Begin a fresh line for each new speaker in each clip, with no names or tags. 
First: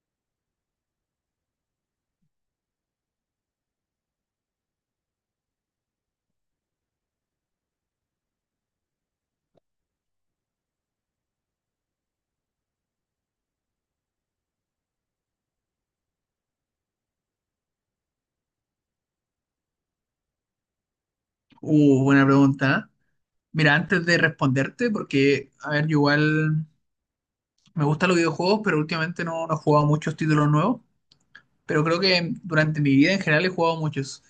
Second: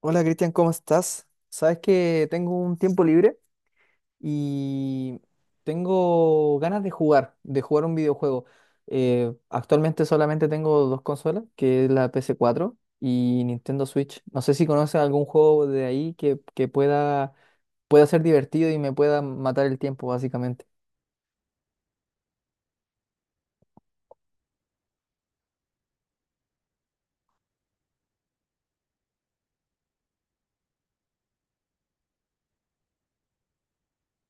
Hola Cristian, ¿cómo estás? Sabes que tengo un tiempo libre y tengo ganas de jugar un videojuego. Actualmente solamente tengo dos consolas, que es la PS4 y Nintendo Switch. No sé si conoces algún juego de ahí que pueda ser divertido y me pueda matar el tiempo, básicamente.
Buena pregunta. Mira, antes de responderte, porque, a ver, yo igual me gustan los videojuegos, pero últimamente no he jugado muchos títulos nuevos, pero creo que durante mi vida en general he jugado muchos.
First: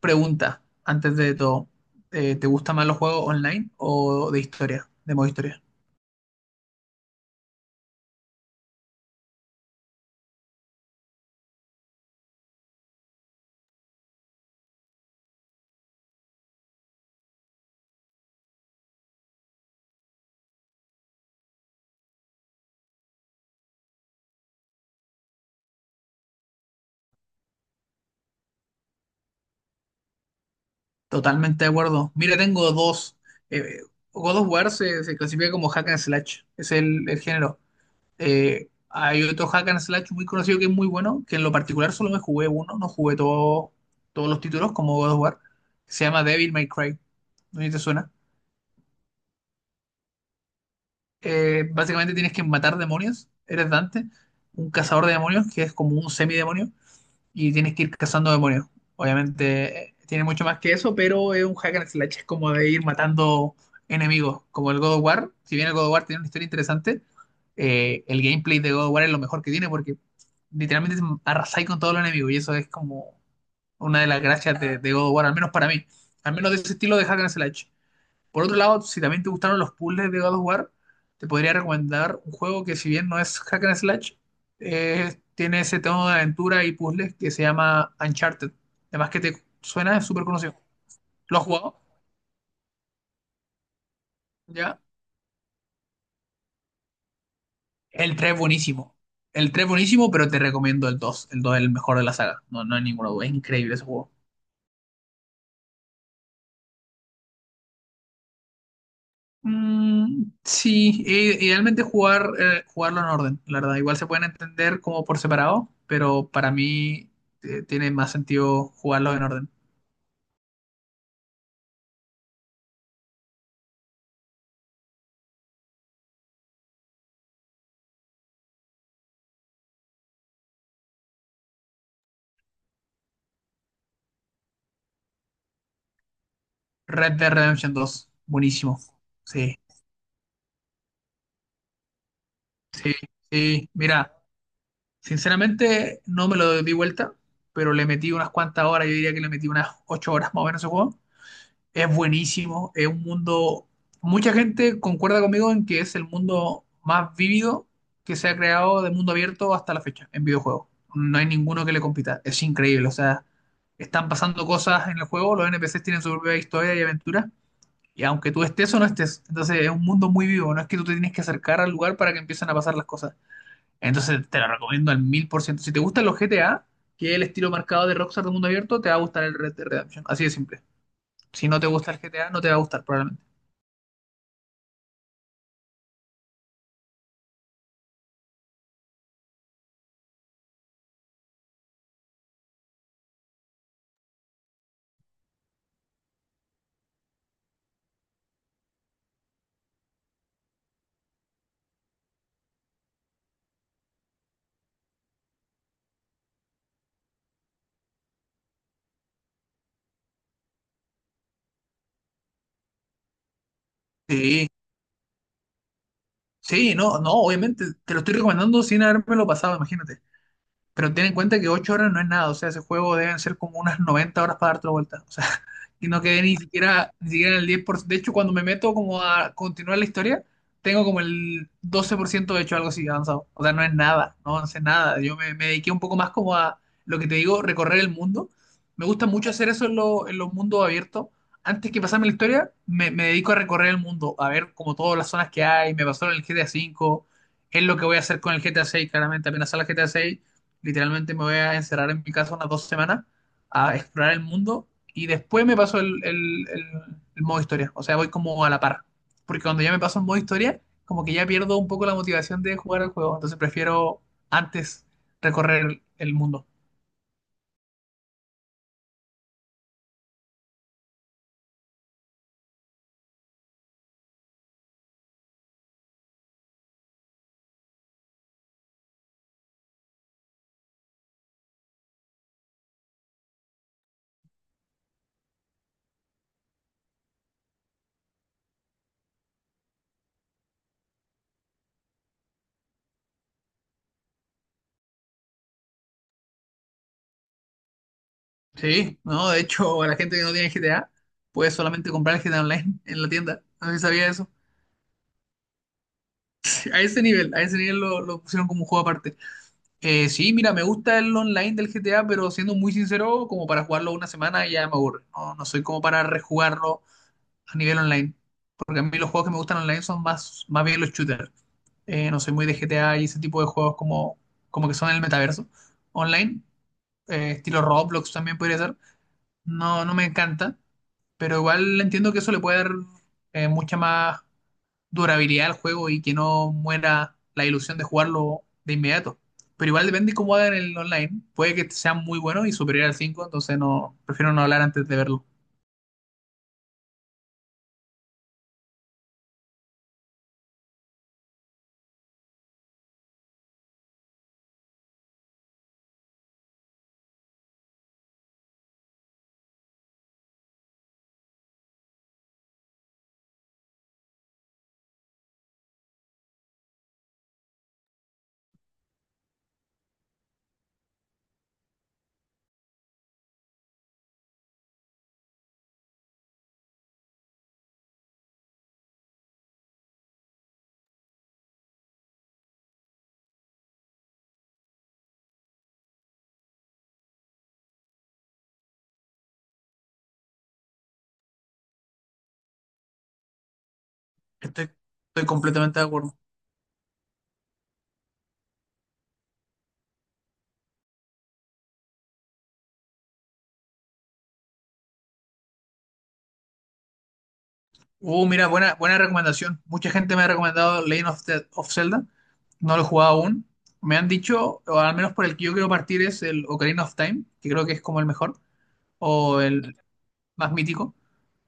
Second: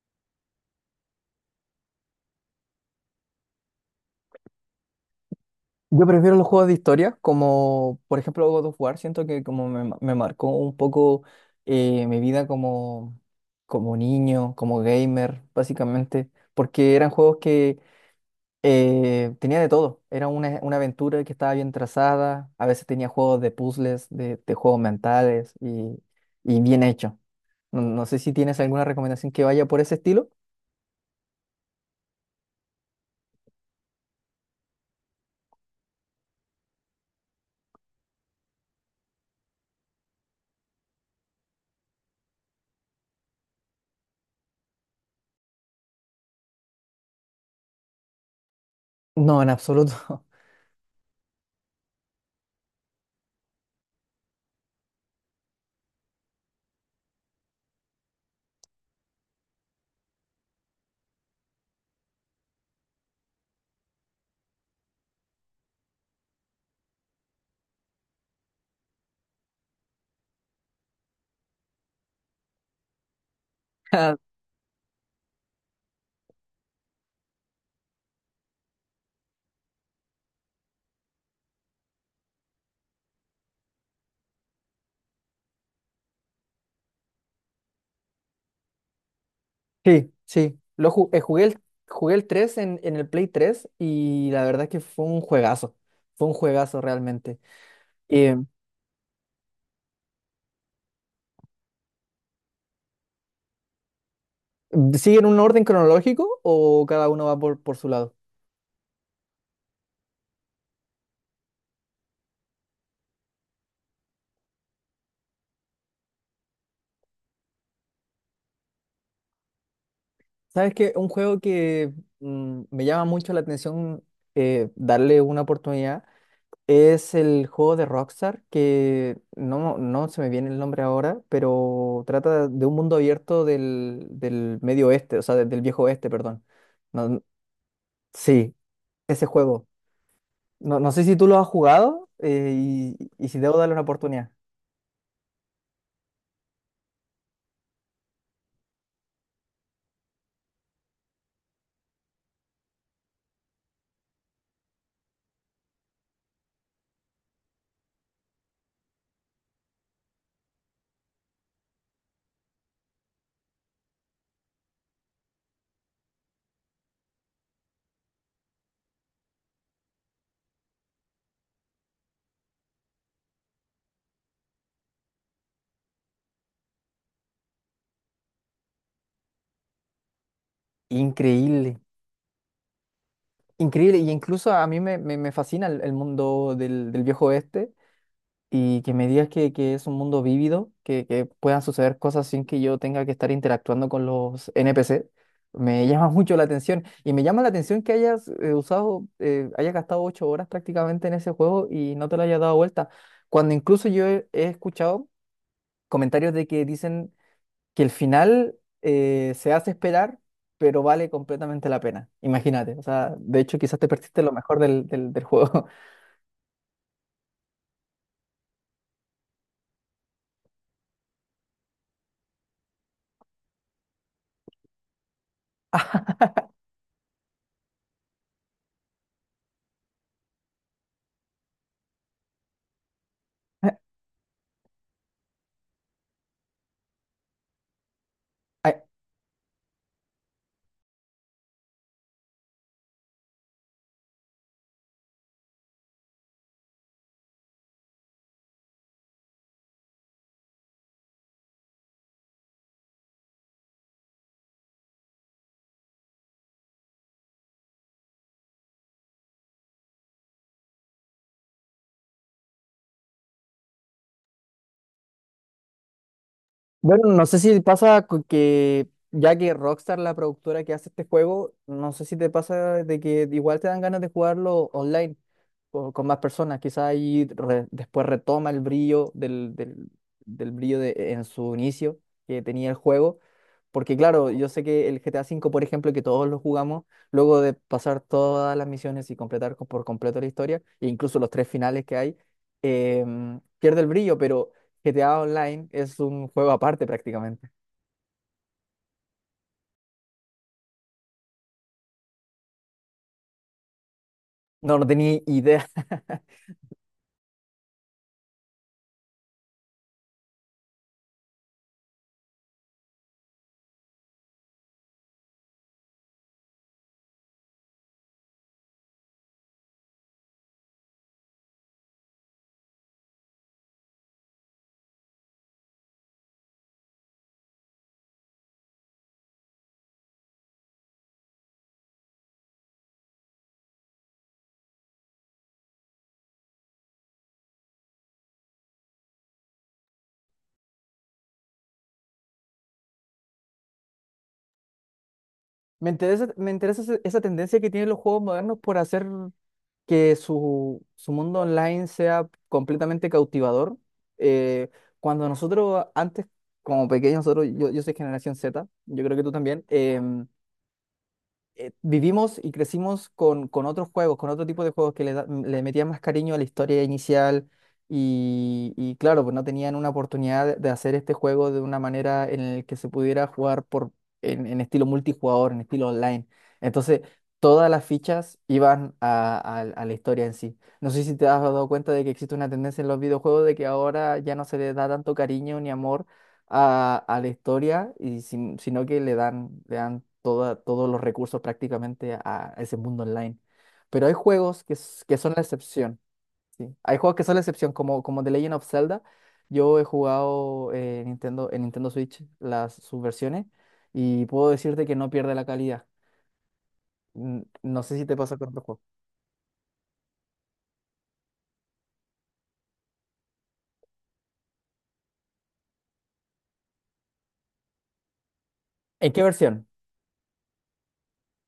Pregunta, antes de todo, ¿te gustan más los juegos online o de historia, de modo historia?
Yo prefiero los juegos de historia, como por ejemplo God of War. Siento que como me marcó un poco mi vida como niño, como gamer, básicamente, porque eran juegos que tenía de todo. Era una aventura que estaba bien trazada. A veces tenía juegos de puzzles, de juegos mentales y bien hecho. No, no sé si tienes alguna recomendación que vaya por ese estilo.
Totalmente de acuerdo. Mira, tengo dos. Eh, God of War se clasifica como hack and slash, es el género. Hay otro hack and slash muy conocido que es muy bueno, que en lo particular solo me jugué uno, no jugué todos los títulos como God of War. Se llama Devil May Cry. ¿No sé si te suena?
No, en absoluto.
Básicamente tienes que matar demonios. Eres Dante, un cazador de demonios que es como un semidemonio y tienes que ir cazando demonios. Obviamente tiene mucho más que eso, pero es un hack and slash, es como de ir matando enemigos, como el God of War. Si bien el God of War tiene una historia interesante, el gameplay de God of War es lo mejor que tiene porque literalmente arrasáis con todos los enemigos y eso es como una de las gracias de God of War, al menos para mí, al menos de ese estilo de hack and slash. Por otro lado, si también te gustaron los puzzles de God of War, te podría recomendar un juego que si bien no es hack and slash, tiene ese tono de aventura y puzzles que se llama Uncharted. Además que te suena, es
Sí,
súper conocido.
sí. Lo ju-
¿Lo has jugado?
jugué el 3 en el Play 3 y la verdad es que
¿Ya?
fue un juegazo. Fue un juegazo realmente.
El 3
Eh,
es buenísimo. El tres buenísimo, pero te recomiendo el 2. El 2 es el mejor de la saga. No hay ninguna duda. Es increíble ese juego.
¿Siguen un orden cronológico o cada uno va por su lado?
Mm, sí, idealmente jugar, jugarlo en orden, la verdad. Igual se pueden entender como por separado, pero para mí tiene más sentido jugarlo en orden.
¿Sabes qué? Un juego que me llama mucho la atención darle una oportunidad es el juego de Rockstar, que no, no se me viene el nombre ahora, pero trata de un mundo abierto del medio oeste, o sea, del viejo oeste, perdón.
Red
No-
Dead Redemption 2,
sí.
buenísimo.
Ese
Sí,
juego. No, no sé si tú lo has jugado
sí,
y si debo
sí.
darle una
Mira,
oportunidad.
sinceramente no me lo di vuelta, pero le metí unas cuantas horas, yo diría que le metí unas 8 horas más o menos a ese juego. Es buenísimo, es un mundo, mucha gente concuerda conmigo en que es el mundo más vívido que se ha creado de mundo abierto hasta la fecha en videojuegos. No hay ninguno que le compita, es increíble, o sea, están pasando cosas en el juego, los NPCs tienen su propia historia y aventura, y aunque tú estés o no estés, entonces es un mundo muy vivo, no es que tú te tienes que acercar al lugar para que empiecen a pasar las cosas. Entonces te lo recomiendo al mil por ciento. Si te gustan los GTA, que es el estilo marcado de Rockstar de mundo abierto, te va a gustar el Red Dead Redemption, así de simple. Si no te
Increíble,
gusta el GTA, no te va a gustar probablemente.
increíble. Y incluso a mí me fascina el mundo del viejo oeste y que me digas que es un mundo vívido, que puedan suceder cosas sin que yo tenga que estar interactuando con los NPC. Me llama mucho la atención y me llama la atención que hayas gastado 8 horas prácticamente en ese juego y no te lo hayas dado vuelta. Cuando incluso yo he escuchado comentarios de que dicen que el final se hace esperar, pero vale completamente la pena. Imagínate, o sea, de hecho quizás te perdiste lo
Sí,
mejor del juego.
sí, no, no, obviamente. Te lo estoy recomendando sin habérmelo pasado, imagínate. Pero ten en cuenta que 8 horas no es nada. O sea, ese juego deben ser como unas 90 horas para darte la vuelta. O sea, y no quedé ni siquiera, ni siquiera en el 10%. De hecho, cuando me meto como a continuar la historia, tengo como el 12% hecho, algo así avanzado. O sea, no es
Ah,
nada, no avancé nada. Yo me dediqué un poco más como a lo que te digo, recorrer el mundo.
ay,
Me gusta mucho hacer eso en, en los mundos abiertos. Antes que pasarme la historia, me dedico a recorrer el mundo, a ver como todas las zonas que hay. Me pasó en el GTA V, es lo que voy a hacer con el GTA 6, claramente. Apenas sale el GTA 6, literalmente me voy a encerrar en mi casa unas 2 semanas a explorar el mundo y después me paso el modo historia. O sea, voy como a la par. Porque cuando ya me paso el modo historia, como que ya pierdo un poco la motivación de jugar al juego. Entonces prefiero antes recorrer el mundo.
bueno, no sé si pasa que ya que Rockstar, la productora que hace este juego, no sé si te pasa de que igual te dan ganas de jugarlo online o con más personas, quizás ahí después retoma el brillo del brillo en su inicio que tenía el juego. Porque claro, yo sé que el GTA 5, por ejemplo, que todos lo jugamos, luego de pasar todas las misiones y completar por completo la historia, e incluso los tres finales que hay, pierde el brillo, pero GTA Online es un juego aparte prácticamente.
Sí, no, de hecho, a la gente que no tiene GTA puede solamente comprar el GTA Online en la tienda. No sé si sabía eso.
No, no tenía idea.
A ese nivel lo pusieron como un juego aparte. Sí, mira, me gusta el online del GTA, pero siendo muy sincero, como para jugarlo una semana ya me aburre. No soy como para rejugarlo a nivel online. Porque a mí los juegos que me gustan online son más, más bien los shooters. No soy muy de GTA y ese tipo de juegos como, como que son el metaverso online. Estilo Roblox también podría ser. No me encanta, pero igual entiendo que eso le puede dar mucha más durabilidad al juego y que no muera la ilusión de jugarlo de inmediato. Pero igual depende de cómo hagan el online. Puede que sea muy bueno y superior al 5 entonces no, prefiero no hablar antes de verlo.
Me interesa esa tendencia que tienen los juegos modernos por hacer que su mundo online sea completamente cautivador. Eh, Cuando nosotros antes, como pequeños, yo soy generación Z, yo creo que tú también. Vivimos y crecimos con otros juegos, con otro tipo de juegos que le metían más cariño a la historia inicial y claro, pues no tenían una oportunidad de hacer este juego de una manera en la que se pudiera jugar en estilo multijugador, en estilo online. Entonces, todas las fichas iban a la historia en sí. No sé si te has dado cuenta de que existe una tendencia en los videojuegos de que ahora ya no se les da tanto cariño ni amor a la historia, y sino que le dan todos los recursos prácticamente a ese mundo online. Pero hay juegos
Estoy,
que
estoy
son la
completamente de
excepción,
acuerdo.
¿sí? Hay juegos que son la excepción, como The Legend of Zelda. Yo he jugado en Nintendo Switch sus versiones y puedo decirte que no pierde la calidad. No sé si te pasa
Mira,
con otros juegos.
buena recomendación. Mucha gente me ha recomendado Legend of Zelda. No lo he jugado aún. Me han dicho, o al menos por el que yo quiero partir, es el Ocarina of Time, que creo que es como el mejor,
¿En qué
o
versión?
el más mítico.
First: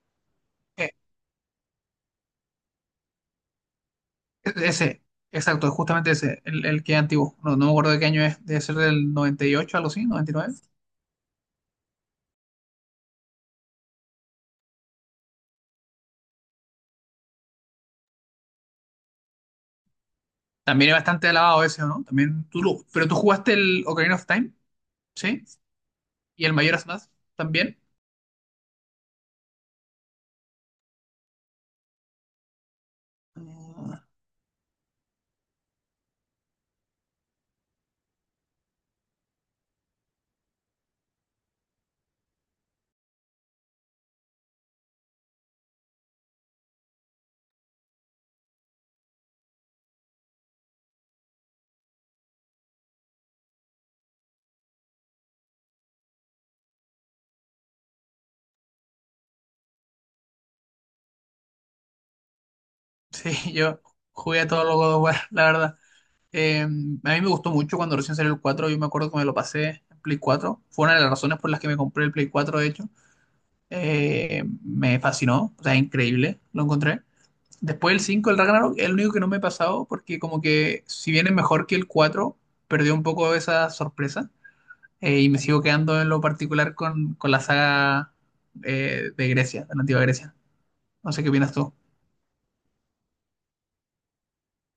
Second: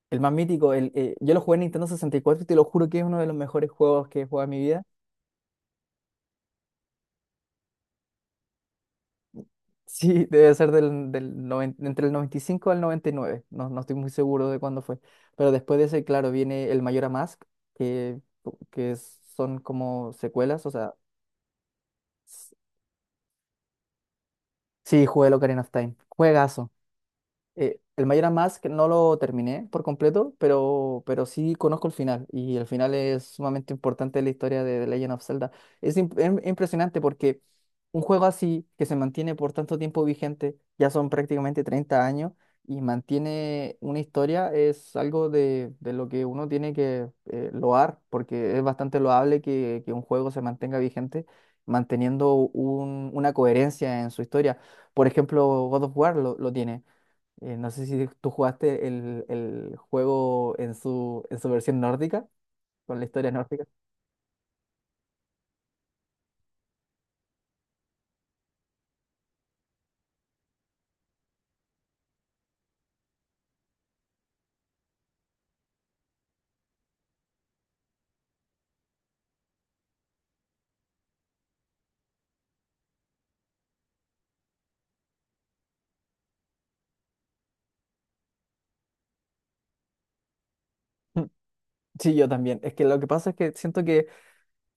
El más mítico,
Eh,
yo lo jugué en Nintendo 64 y cuatro y te lo juro que es uno de los mejores juegos que he jugado en
e-,
mi vida.
ese, exacto, justamente ese, el que es antiguo. No me acuerdo de qué año es, debe ser del 98, algo así,
Sí,
noventa y
debe
nueve
ser del entre el 95 al noventa y nueve. No, no estoy muy seguro de cuándo fue. Pero después de ese, claro, viene el Mayor Mask, que, que son como secuelas. O
También
sea,
es bastante alabado ese, ¿no? También
s-
pero tú jugaste el Ocarina of Time,
sí, jugué el
¿sí?
Ocarina of Time.
Y el
Juegazo.
Majora's Mask también.
El Mayor Mask no lo terminé por completo, pero sí conozco el final. Y el final es sumamente
Ah,
importante en la historia de The Legend of Zelda. Es impresionante porque un juego así, que se mantiene por tanto tiempo vigente, ya son prácticamente 30 años, y mantiene una historia, es algo de lo que uno tiene que loar, porque es bastante loable que un juego se mantenga vigente, manteniendo una coherencia en su historia. Por ejemplo, God of War lo tiene. No sé si tú jugaste el juego en en su versión nórdica, con la historia
sí,
nórdica.
yo jugué a todos los God of War, la verdad. A mí me gustó mucho cuando recién salió el cuatro, yo me acuerdo que me lo pasé en Play cuatro, fue una de las razones por las que me compré el Play 4 de hecho. Me fascinó, o sea, increíble, lo encontré. Después el cinco, el Ragnarok, es el único que no me he pasado porque como que si bien es mejor que el 4 perdió un poco esa sorpresa, y me sigo quedando en lo particular con la saga de Grecia, de la antigua Grecia. No sé qué opinas tú.
Sí, yo también. Es que lo que pasa es que siento que.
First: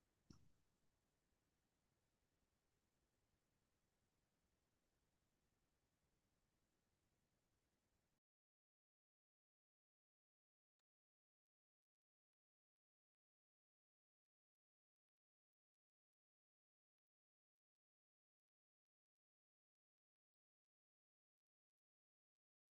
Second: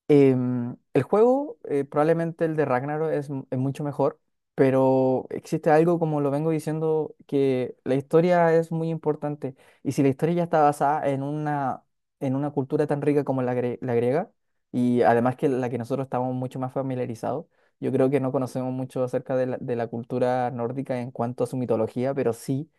El juego, probablemente el de Ragnarok, es mucho mejor, pero existe algo, como lo vengo diciendo, que la historia es muy importante. Y si la historia ya está basada en una cultura tan rica como la griega, y además que la que nosotros estamos mucho más familiarizados, yo creo que no conocemos mucho acerca de la cultura nórdica en cuanto a su mitología, pero sí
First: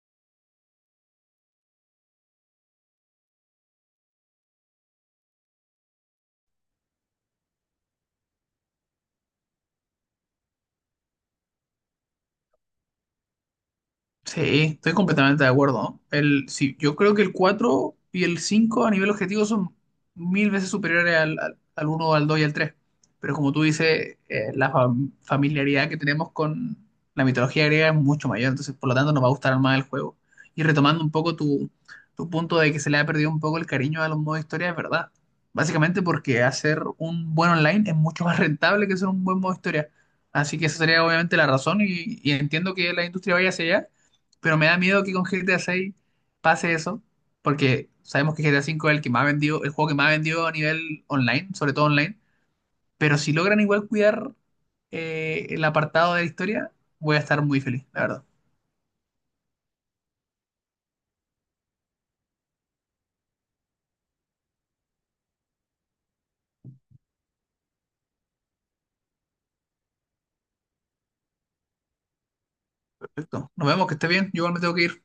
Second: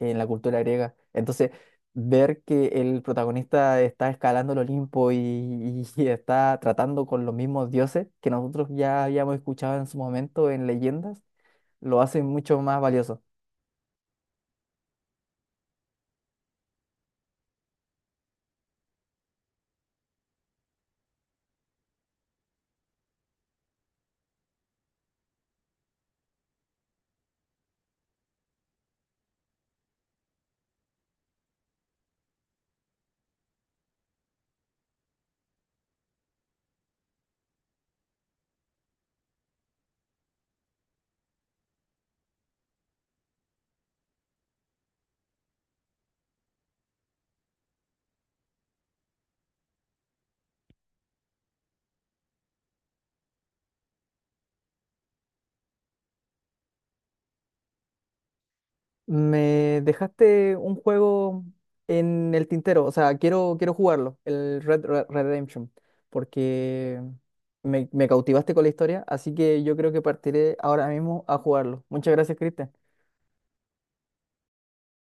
en la cultura griega. Entonces, ver que el protagonista está escalando el Olimpo y está tratando con los mismos dioses que nosotros ya habíamos escuchado en su momento en leyendas, lo hace mucho más valioso.
Sí, estoy completamente de acuerdo. El, sí, yo creo que el 4 y el 5 a nivel objetivo son mil veces superiores al, al, al 1, al 2 y al 3. Pero como tú dices, familiaridad que tenemos con la mitología griega es mucho mayor, entonces por lo tanto nos va a gustar más el juego. Y retomando un poco tu punto de que se le ha perdido un poco el cariño a los modos historia, es verdad. Básicamente porque hacer un buen online es mucho más rentable que hacer un buen modo historia. Así que esa sería obviamente la razón, y entiendo que la industria vaya hacia allá, pero me da miedo que con GTA 6 pase eso, porque sabemos que GTA 5 es el que más vendió, el juego que más vendió a nivel online, sobre todo online. Pero si logran igual cuidar el apartado de la historia, voy a estar muy feliz, la verdad.
Me dejaste un juego en el tintero, o sea, quiero jugarlo, el Red Red Redemption, porque me cautivaste con la historia, así que yo creo que partiré ahora mismo a jugarlo. Muchas gracias, Cristian.
Perfecto. Nos vemos, que esté bien. Yo igual me tengo que ir.